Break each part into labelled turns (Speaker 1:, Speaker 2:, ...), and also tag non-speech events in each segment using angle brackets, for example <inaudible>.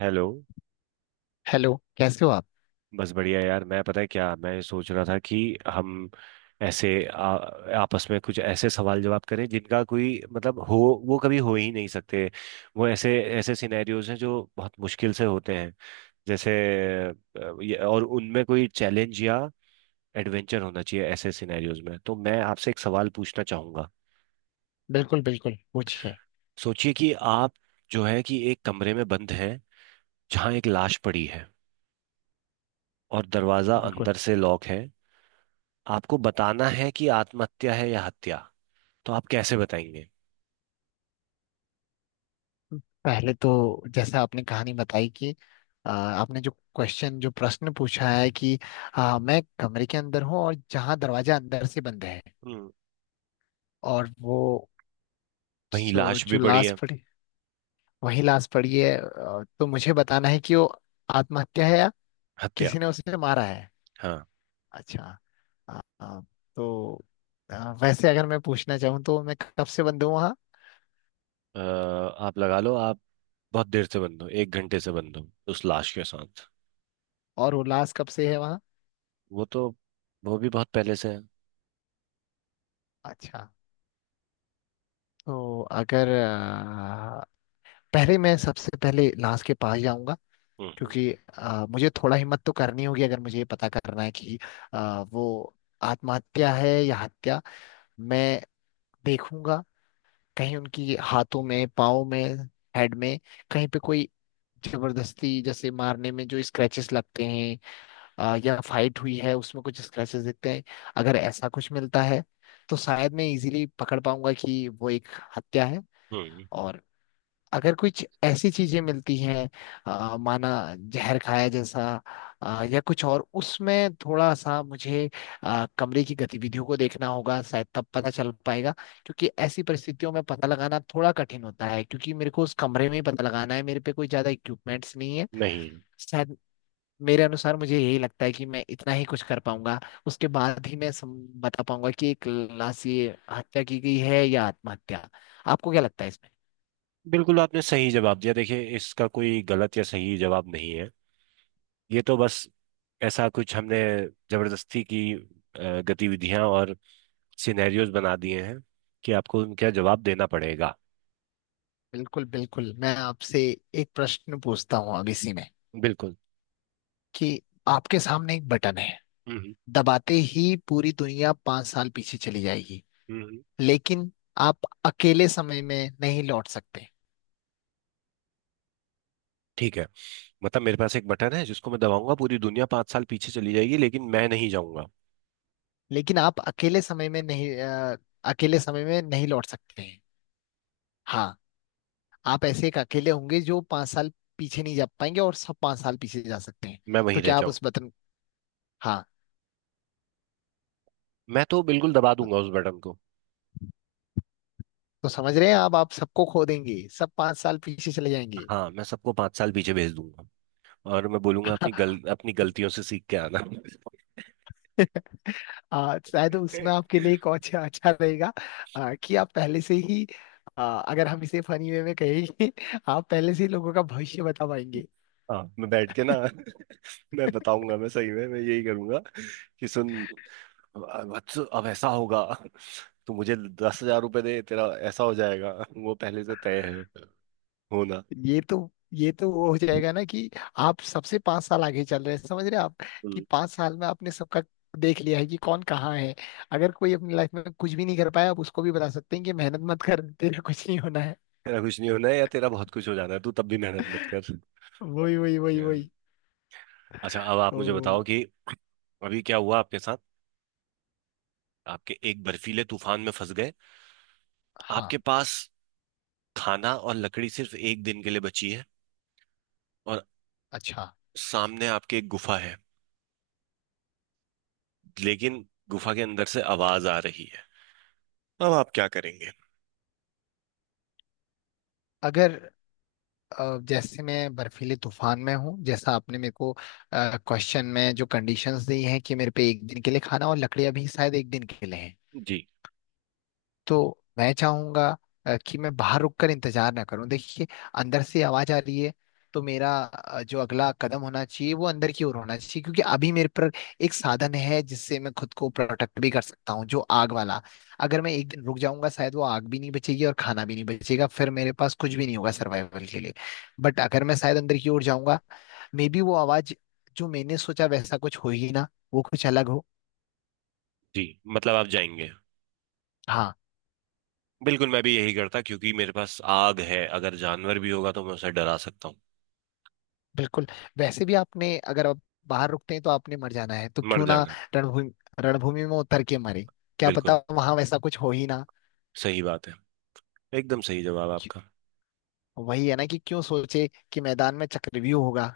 Speaker 1: Hello.
Speaker 2: Hello, कैसे हो आप?
Speaker 1: बस बढ़िया यार। मैं पता है क्या मैं सोच रहा था कि हम ऐसे आपस में कुछ ऐसे सवाल जवाब करें जिनका कोई मतलब हो, वो कभी हो ही नहीं सकते। वो ऐसे ऐसे सिनेरियोज हैं जो बहुत मुश्किल से होते हैं। जैसे और उनमें कोई चैलेंज या एडवेंचर होना चाहिए ऐसे सिनेरियोज में। तो मैं आपसे एक सवाल पूछना चाहूंगा।
Speaker 2: बिल्कुल बिल्कुल, पूछिए।
Speaker 1: सोचिए कि आप जो है कि एक कमरे में बंद हैं, जहाँ एक लाश पड़ी है और दरवाजा
Speaker 2: बिल्कुल।
Speaker 1: अंदर से लॉक है। आपको बताना है कि आत्महत्या है या हत्या। तो आप कैसे बताएंगे?
Speaker 2: पहले तो जैसा आपने कहानी बताई कि आपने जो क्वेश्चन जो प्रश्न पूछा है कि मैं कमरे के अंदर हूँ और जहाँ दरवाजा अंदर से बंद है।
Speaker 1: हम्म।
Speaker 2: और वो
Speaker 1: वहीं लाश भी
Speaker 2: जो
Speaker 1: पड़ी
Speaker 2: लाश
Speaker 1: है।
Speaker 2: पड़ी वही लाश पड़ी है। तो मुझे बताना है कि वो आत्महत्या है या
Speaker 1: हत्या।
Speaker 2: किसी ने उसे मारा है।
Speaker 1: हाँ।
Speaker 2: अच्छा। आ, तो वैसे अगर मैं पूछना चाहूँ तो मैं कब से बंद हूँ वहाँ।
Speaker 1: आप लगा लो, आप बहुत देर से बंद हो, एक घंटे से बंद हो उस लाश के साथ।
Speaker 2: और वो लाश कब से है वहाँ।
Speaker 1: वो तो वो भी बहुत पहले से है।
Speaker 2: अच्छा। तो अगर पहले मैं सबसे पहले लास्ट के पास जाऊंगा,
Speaker 1: हम्म।
Speaker 2: क्योंकि मुझे थोड़ा हिम्मत तो करनी होगी अगर मुझे ये पता करना है कि वो आत्महत्या है या हत्या। मैं देखूंगा कहीं उनकी हाथों में, पाँव में, हेड में, कहीं पे कोई जबरदस्ती जैसे मारने में जो स्क्रैचेस लगते हैं, या फाइट हुई है उसमें कुछ स्क्रैचेस दिखते हैं। अगर ऐसा कुछ मिलता है तो शायद मैं इजीली पकड़ पाऊंगा कि वो एक हत्या है।
Speaker 1: हम्म।
Speaker 2: और अगर कुछ ऐसी चीजें मिलती हैं, माना जहर खाया जैसा, या कुछ और, उसमें थोड़ा सा मुझे कमरे की गतिविधियों को देखना होगा, शायद तब पता चल पाएगा। क्योंकि ऐसी परिस्थितियों में पता लगाना थोड़ा कठिन होता है, क्योंकि मेरे को उस कमरे में ही पता लगाना है, मेरे पे कोई ज्यादा इक्विपमेंट्स नहीं है।
Speaker 1: नहीं है।
Speaker 2: शायद मेरे अनुसार मुझे यही लगता है कि मैं इतना ही कुछ कर पाऊंगा। उसके बाद ही मैं बता पाऊंगा कि एक लाश, ये हत्या की गई है या आत्महत्या। आपको क्या लगता है?
Speaker 1: बिल्कुल आपने सही जवाब दिया। देखिए इसका कोई गलत या सही जवाब नहीं है। ये तो बस ऐसा कुछ हमने जबरदस्ती की गतिविधियां और सिनेरियोज बना दिए हैं कि आपको उनका जवाब देना पड़ेगा।
Speaker 2: बिल्कुल बिल्कुल, मैं आपसे एक प्रश्न पूछता हूँ अब इसी में
Speaker 1: बिल्कुल।
Speaker 2: कि आपके सामने एक बटन है।
Speaker 1: हम्म।
Speaker 2: दबाते ही पूरी दुनिया 5 साल पीछे चली जाएगी,
Speaker 1: हम्म।
Speaker 2: लेकिन आप अकेले समय में नहीं लौट सकते।
Speaker 1: ठीक है। मतलब मेरे पास एक बटन है जिसको मैं दबाऊंगा, पूरी दुनिया 5 साल पीछे चली जाएगी, लेकिन मैं नहीं जाऊंगा।
Speaker 2: लेकिन आप अकेले समय में नहीं लौट सकते हैं। हाँ। आप ऐसे एक अकेले होंगे जो 5 साल पीछे नहीं जा पाएंगे, और सब 5 साल पीछे जा सकते हैं।
Speaker 1: मैं
Speaker 2: तो
Speaker 1: वहीं रह
Speaker 2: क्या आप
Speaker 1: जाऊं।
Speaker 2: उस बटन... हाँ।
Speaker 1: मैं तो बिल्कुल दबा दूंगा उस बटन को।
Speaker 2: तो समझ रहे हैं आप सबको खो देंगे, सब पांच साल पीछे चले जाएंगे।
Speaker 1: हाँ, मैं सबको 5 साल पीछे भेज दूंगा। और मैं बोलूंगा अपनी गल अपनी गलतियों से सीख के आना।
Speaker 2: शायद उसमें
Speaker 1: <laughs>
Speaker 2: आपके लिए एक और अच्छा अच्छा रहेगा। कि आप पहले से ही... अगर हम इसे फनी वे में कहेंगे, <laughs> आप पहले से ही लोगों का भविष्य बता पाएंगे।
Speaker 1: हाँ, मैं बैठ के ना <laughs> मैं बताऊंगा, मैं सही में मैं यही करूंगा कि सुन वत्स, अब ऐसा होगा। तो मुझे 10,000 रुपये दे, तेरा ऐसा हो जाएगा। वो पहले से तय है होना।
Speaker 2: ये तो वो हो जाएगा ना कि आप सबसे 5 साल आगे चल रहे हैं, समझ रहे हैं आप, कि 5 साल में आपने सबका देख लिया है कि कौन कहाँ है। अगर कोई अपनी लाइफ में कुछ भी नहीं कर पाया, आप उसको भी बता सकते हैं कि मेहनत मत कर, तेरा कुछ नहीं होना है।
Speaker 1: तेरा कुछ नहीं होना है, या तेरा बहुत कुछ हो जाना है, तू तब भी मेहनत मत कर।
Speaker 2: वही वही वही
Speaker 1: यार,
Speaker 2: वही।
Speaker 1: अच्छा अब आप
Speaker 2: ओ।
Speaker 1: मुझे बताओ कि अभी क्या हुआ आपके साथ। आपके एक बर्फीले तूफान में फंस गए।
Speaker 2: हाँ।
Speaker 1: आपके पास खाना और लकड़ी सिर्फ एक दिन के लिए बची है, और
Speaker 2: अच्छा।
Speaker 1: सामने आपके एक गुफा है, लेकिन गुफा के अंदर से आवाज आ रही है। अब आप क्या करेंगे?
Speaker 2: अगर जैसे मैं बर्फीले तूफान में हूँ, जैसा आपने मेरे को क्वेश्चन में जो कंडीशंस दी हैं कि मेरे पे एक दिन के लिए खाना और लकड़ियां भी शायद एक दिन के लिए,
Speaker 1: जी।
Speaker 2: तो मैं चाहूंगा कि मैं बाहर रुक कर इंतजार ना करूं। देखिए, अंदर से आवाज आ रही है, तो मेरा जो अगला कदम होना चाहिए वो अंदर की ओर होना चाहिए, क्योंकि अभी मेरे पर एक साधन है जिससे मैं खुद को प्रोटेक्ट भी कर सकता हूँ, जो आग वाला। अगर मैं एक दिन रुक जाऊंगा, शायद वो आग भी नहीं बचेगी और खाना भी नहीं बचेगा, फिर मेरे पास कुछ भी नहीं होगा सर्वाइवल के लिए। बट अगर मैं शायद अंदर की ओर जाऊंगा, मे बी वो आवाज जो मैंने सोचा वैसा कुछ हो ही ना, वो कुछ अलग हो।
Speaker 1: जी। मतलब आप जाएंगे?
Speaker 2: हाँ,
Speaker 1: बिल्कुल, मैं भी यही करता क्योंकि मेरे पास आग है, अगर जानवर भी होगा तो मैं उसे डरा सकता हूँ।
Speaker 2: बिल्कुल। वैसे भी, आपने अगर आप बाहर रुकते हैं तो आपने मर जाना है, तो
Speaker 1: मर
Speaker 2: क्यों ना
Speaker 1: जाना।
Speaker 2: रणभूमि रणभूमि में उतर के मरे। क्या
Speaker 1: बिल्कुल
Speaker 2: पता वहां वैसा कुछ हो ही ना।
Speaker 1: सही बात है। एकदम सही जवाब
Speaker 2: क्यों-
Speaker 1: आपका।
Speaker 2: वही है ना कि क्यों सोचे कि मैदान में चक्रव्यूह होगा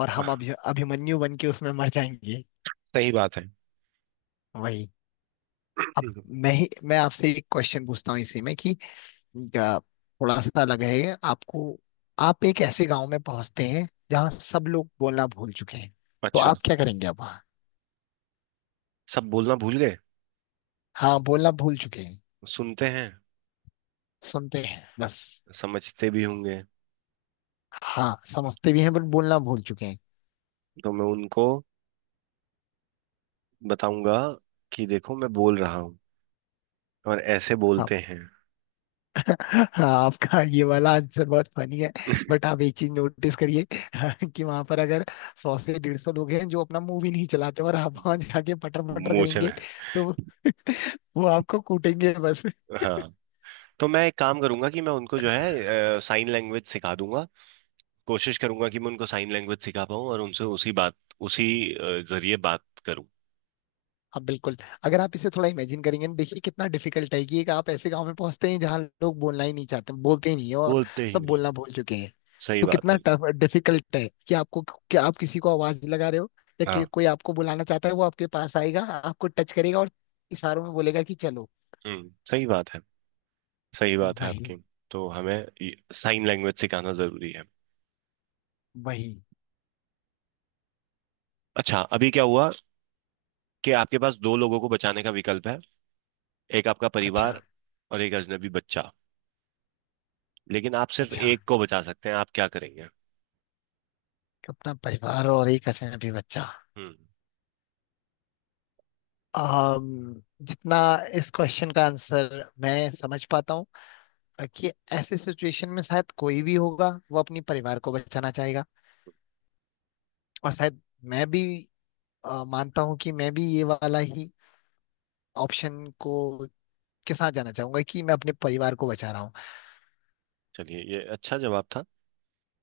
Speaker 2: और हम अभिमन्यु बन के उसमें मर जाएंगे।
Speaker 1: सही बात है।
Speaker 2: वही। अब मैं आपसे एक क्वेश्चन पूछता हूँ इसी में कि अ, थोड़ा सा लगा है आपको। आप एक ऐसे गांव में पहुंचते हैं जहाँ सब लोग बोलना भूल चुके हैं, तो
Speaker 1: अच्छा।
Speaker 2: आप क्या करेंगे अब वहाँ?
Speaker 1: सब बोलना भूल गए?
Speaker 2: हाँ, बोलना भूल चुके हैं।
Speaker 1: सुनते हैं।
Speaker 2: सुनते हैं बस।
Speaker 1: समझते भी होंगे?
Speaker 2: हाँ, समझते भी हैं बट बोलना भूल चुके हैं।
Speaker 1: तो मैं उनको बताऊंगा कि देखो, मैं बोल रहा हूँ और ऐसे
Speaker 2: आप,
Speaker 1: बोलते हैं।
Speaker 2: हाँ, आपका ये वाला आंसर बहुत फनी है, बट
Speaker 1: <laughs>
Speaker 2: आप एक चीज नोटिस करिए, <laughs> कि वहां पर अगर 100 से 150 लोग हैं जो अपना मुंह भी नहीं चलाते और आप वहां जाके पटर पटर
Speaker 1: मूंछ
Speaker 2: करेंगे,
Speaker 1: में।
Speaker 2: तो वो आपको कूटेंगे।
Speaker 1: हाँ, तो मैं एक काम करूंगा कि मैं उनको जो है साइन लैंग्वेज सिखा दूंगा। कोशिश करूंगा कि मैं उनको साइन लैंग्वेज सिखा पाऊँ और उनसे उसी जरिए बात करूं।
Speaker 2: हाँ, बिल्कुल। अगर आप इसे थोड़ा इमेजिन करेंगे ना, देखिए कितना डिफिकल्ट है कि एक आप ऐसे गांव में पहुंचते हैं जहाँ लोग बोलना ही नहीं चाहते, बोलते ही नहीं है, और
Speaker 1: बोलते ही
Speaker 2: सब
Speaker 1: नहीं।
Speaker 2: बोलना भूल चुके हैं।
Speaker 1: सही
Speaker 2: तो
Speaker 1: बात
Speaker 2: कितना
Speaker 1: है।
Speaker 2: टफ डिफिकल्ट है कि आपको, कि आप किसी को आवाज लगा रहे हो या कि
Speaker 1: हाँ।
Speaker 2: कोई आपको बुलाना चाहता है, वो आपके पास आएगा, आपको टच करेगा और इशारों में बोलेगा कि चलो।
Speaker 1: हम्म। सही बात है। सही बात है
Speaker 2: वही।
Speaker 1: आपकी। तो हमें साइन लैंग्वेज सिखाना जरूरी है।
Speaker 2: वही।
Speaker 1: अच्छा, अभी क्या हुआ कि आपके पास दो लोगों को बचाने का विकल्प है, एक आपका
Speaker 2: अच्छा।
Speaker 1: परिवार और एक अजनबी बच्चा, लेकिन आप सिर्फ
Speaker 2: अच्छा,
Speaker 1: एक को बचा सकते हैं। आप क्या करेंगे?
Speaker 2: अपना परिवार और एक अजनबी बच्चा।
Speaker 1: हम्म।
Speaker 2: जितना इस क्वेश्चन का आंसर मैं समझ पाता हूँ, कि ऐसी सिचुएशन में शायद कोई भी होगा वो अपनी परिवार को बचाना चाहेगा। और शायद मैं भी मानता हूँ कि मैं भी ये वाला ही ऑप्शन को के साथ जाना चाहूंगा, कि मैं अपने परिवार को बचा रहा हूँ।
Speaker 1: चलिए, ये अच्छा जवाब था।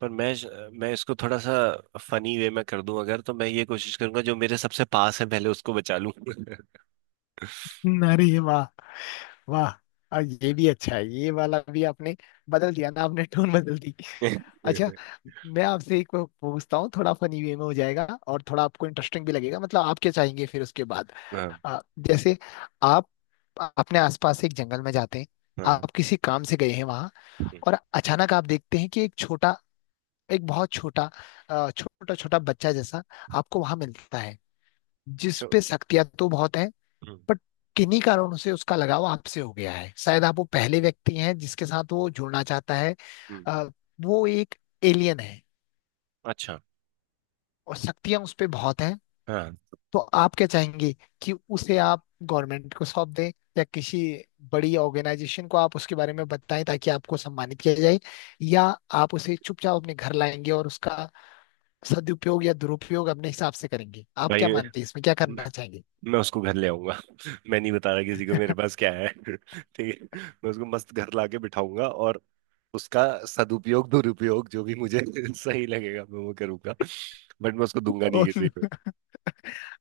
Speaker 1: पर मैं इसको थोड़ा सा फनी वे में कर दूं, अगर तो मैं ये कोशिश करूंगा जो मेरे सबसे पास है पहले उसको बचा लूं। <laughs>
Speaker 2: अरे ये वाह, वाह। ये भी अच्छा है, ये वाला भी आपने बदल दिया ना, आपने टोन बदल दी। अच्छा, मैं आपसे एक पूछता हूँ, थोड़ा फनी वे में हो जाएगा और थोड़ा आपको इंटरेस्टिंग भी लगेगा, मतलब आप क्या चाहेंगे फिर उसके बाद।
Speaker 1: हाँ।
Speaker 2: आ, जैसे आप अपने आसपास से एक जंगल में जाते हैं,
Speaker 1: हाँ।
Speaker 2: आप किसी काम से गए हैं वहां,
Speaker 1: हम्म।
Speaker 2: और अचानक आप देखते हैं कि एक छोटा, एक बहुत छोटा, छोटा छोटा बच्चा जैसा आपको वहां मिलता है, जिस
Speaker 1: चो-
Speaker 2: पे शक्तियां तो बहुत हैं।
Speaker 1: हम्म।
Speaker 2: बट किन्हीं कारणों से उसका लगाव आपसे हो गया है, शायद आप वो पहले व्यक्ति हैं जिसके साथ वो जुड़ना चाहता है।
Speaker 1: हम्म।
Speaker 2: आ, वो एक एलियन है,
Speaker 1: अच्छा।
Speaker 2: और शक्तियां उस पे बहुत हैं।
Speaker 1: हाँ।
Speaker 2: तो आप क्या चाहेंगे, कि उसे आप गवर्नमेंट को सौंप दें या किसी बड़ी ऑर्गेनाइजेशन को आप उसके बारे में बताएं ताकि आपको सम्मानित किया जाए,
Speaker 1: हम्म।
Speaker 2: या आप उसे चुपचाप अपने घर लाएंगे और उसका सदुपयोग या दुरुपयोग अपने हिसाब से करेंगे? आप क्या
Speaker 1: भाई,
Speaker 2: मानते हैं, इसमें क्या करना चाहेंगे?
Speaker 1: मैं उसको घर ले आऊंगा। <laughs> मैं नहीं बता रहा किसी को मेरे पास क्या है। <laughs> ठीक है, मैं उसको मस्त घर लाके बिठाऊंगा और उसका सदुपयोग दुरुपयोग जो भी मुझे <laughs> सही लगेगा मैं वो करूंगा। बट मैं उसको दूंगा नहीं
Speaker 2: ओह,
Speaker 1: किसी को।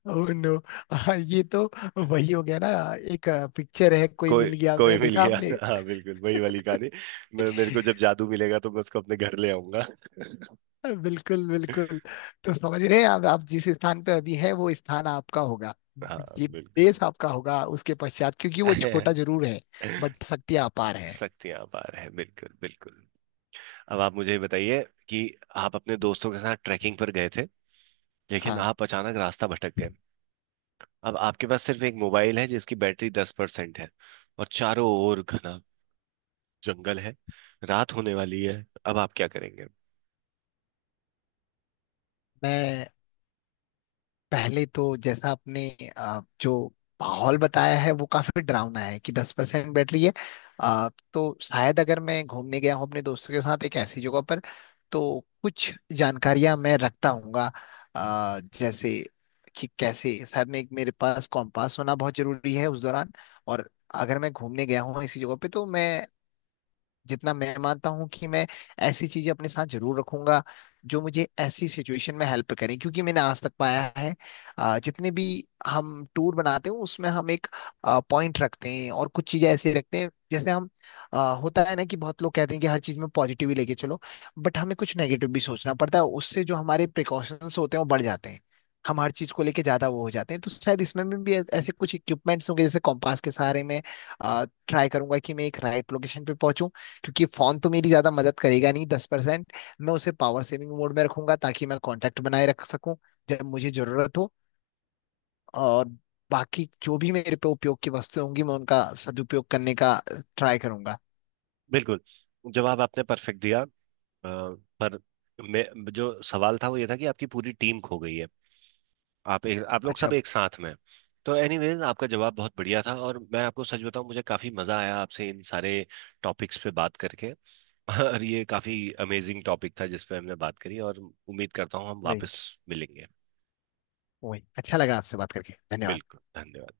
Speaker 2: नो। <laughs> ये तो वही हो गया ना, एक पिक्चर है "कोई
Speaker 1: कोई
Speaker 2: मिल गया",
Speaker 1: कोई
Speaker 2: मैं
Speaker 1: मिल
Speaker 2: देखा
Speaker 1: गया।
Speaker 2: आपने?
Speaker 1: <laughs> हाँ, बिल्कुल वही वाली कहानी। मैं मेरे को जब जादू मिलेगा तो मैं उसको अपने घर ले आऊंगा। <laughs>
Speaker 2: बिल्कुल बिल्कुल। तो समझ रहे हैं, अब आप जिस स्थान पे अभी है वो स्थान आपका होगा,
Speaker 1: हाँ
Speaker 2: ये
Speaker 1: बिल्कुल।
Speaker 2: देश आपका होगा उसके पश्चात, क्योंकि वो छोटा जरूर है
Speaker 1: <laughs>
Speaker 2: बट शक्ति अपार है।
Speaker 1: शक्तियां अपार है, बिल्कुल बिल्कुल। अब आप मुझे ये बताइए कि आप अपने दोस्तों के साथ ट्रैकिंग पर गए थे, लेकिन
Speaker 2: हाँ,
Speaker 1: आप अचानक रास्ता भटक गए। अब आपके पास सिर्फ एक मोबाइल है जिसकी बैटरी 10% है, और चारों ओर घना जंगल है, रात होने वाली है। अब आप क्या करेंगे?
Speaker 2: मैं पहले तो जैसा आपने जो माहौल बताया है वो काफी डरावना है, कि 10% बैटरी है। तो शायद अगर मैं घूमने गया हूँ अपने दोस्तों के साथ एक ऐसी जगह पर, तो कुछ जानकारियां मैं रखता हूँगा, जैसे कि कैसे, शायद मैं एक, मेरे पास कॉम्पास होना बहुत जरूरी है उस दौरान। और अगर मैं घूमने गया हूँ इसी जगह पे तो मैं, जितना मैं मानता हूँ कि मैं ऐसी चीजें अपने साथ जरूर रखूंगा जो मुझे ऐसी सिचुएशन में हेल्प करें, क्योंकि मैंने आज तक पाया है जितने भी हम टूर बनाते हैं उसमें हम एक पॉइंट रखते हैं और कुछ चीजें ऐसे रखते हैं जैसे हम, होता है ना कि बहुत लोग कहते हैं कि हर चीज में पॉजिटिव ही लेके चलो, बट हमें कुछ नेगेटिव भी सोचना पड़ता है, उससे जो हमारे प्रिकॉशंस होते हैं वो बढ़ जाते हैं। हम हर चीज को लेके ज्यादा वो हो जाते हैं, तो शायद इसमें में भी ऐसे कुछ इक्विपमेंट्स होंगे जैसे कॉम्पास के सहारे में ट्राई करूंगा कि मैं एक राइट लोकेशन पे पहुंचूं। क्योंकि फोन तो मेरी ज्यादा मदद करेगा नहीं, 10%। मैं उसे पावर सेविंग मोड में रखूंगा ताकि मैं कांटेक्ट बनाए रख सकूं जब मुझे जरूरत हो। और बाकी जो भी मेरे पे उपयोग की वस्तुएं होंगी, मैं उनका सदुपयोग करने का ट्राई करूंगा।
Speaker 1: बिल्कुल, जवाब आपने परफेक्ट दिया। पर मैं, जो सवाल था वो ये था कि आपकी पूरी टीम खो गई है। आप लोग सब
Speaker 2: अच्छा।
Speaker 1: एक साथ में हैं। तो एनीवेज आपका जवाब बहुत बढ़िया था, और मैं आपको सच बताऊं मुझे काफी मजा आया आपसे इन सारे टॉपिक्स पे बात करके। <laughs> और ये काफी अमेजिंग टॉपिक था जिस पे हमने बात करी, और उम्मीद करता हूँ हम
Speaker 2: वही।
Speaker 1: वापस मिलेंगे।
Speaker 2: वही, अच्छा लगा आपसे बात करके, धन्यवाद।
Speaker 1: बिल्कुल। धन्यवाद।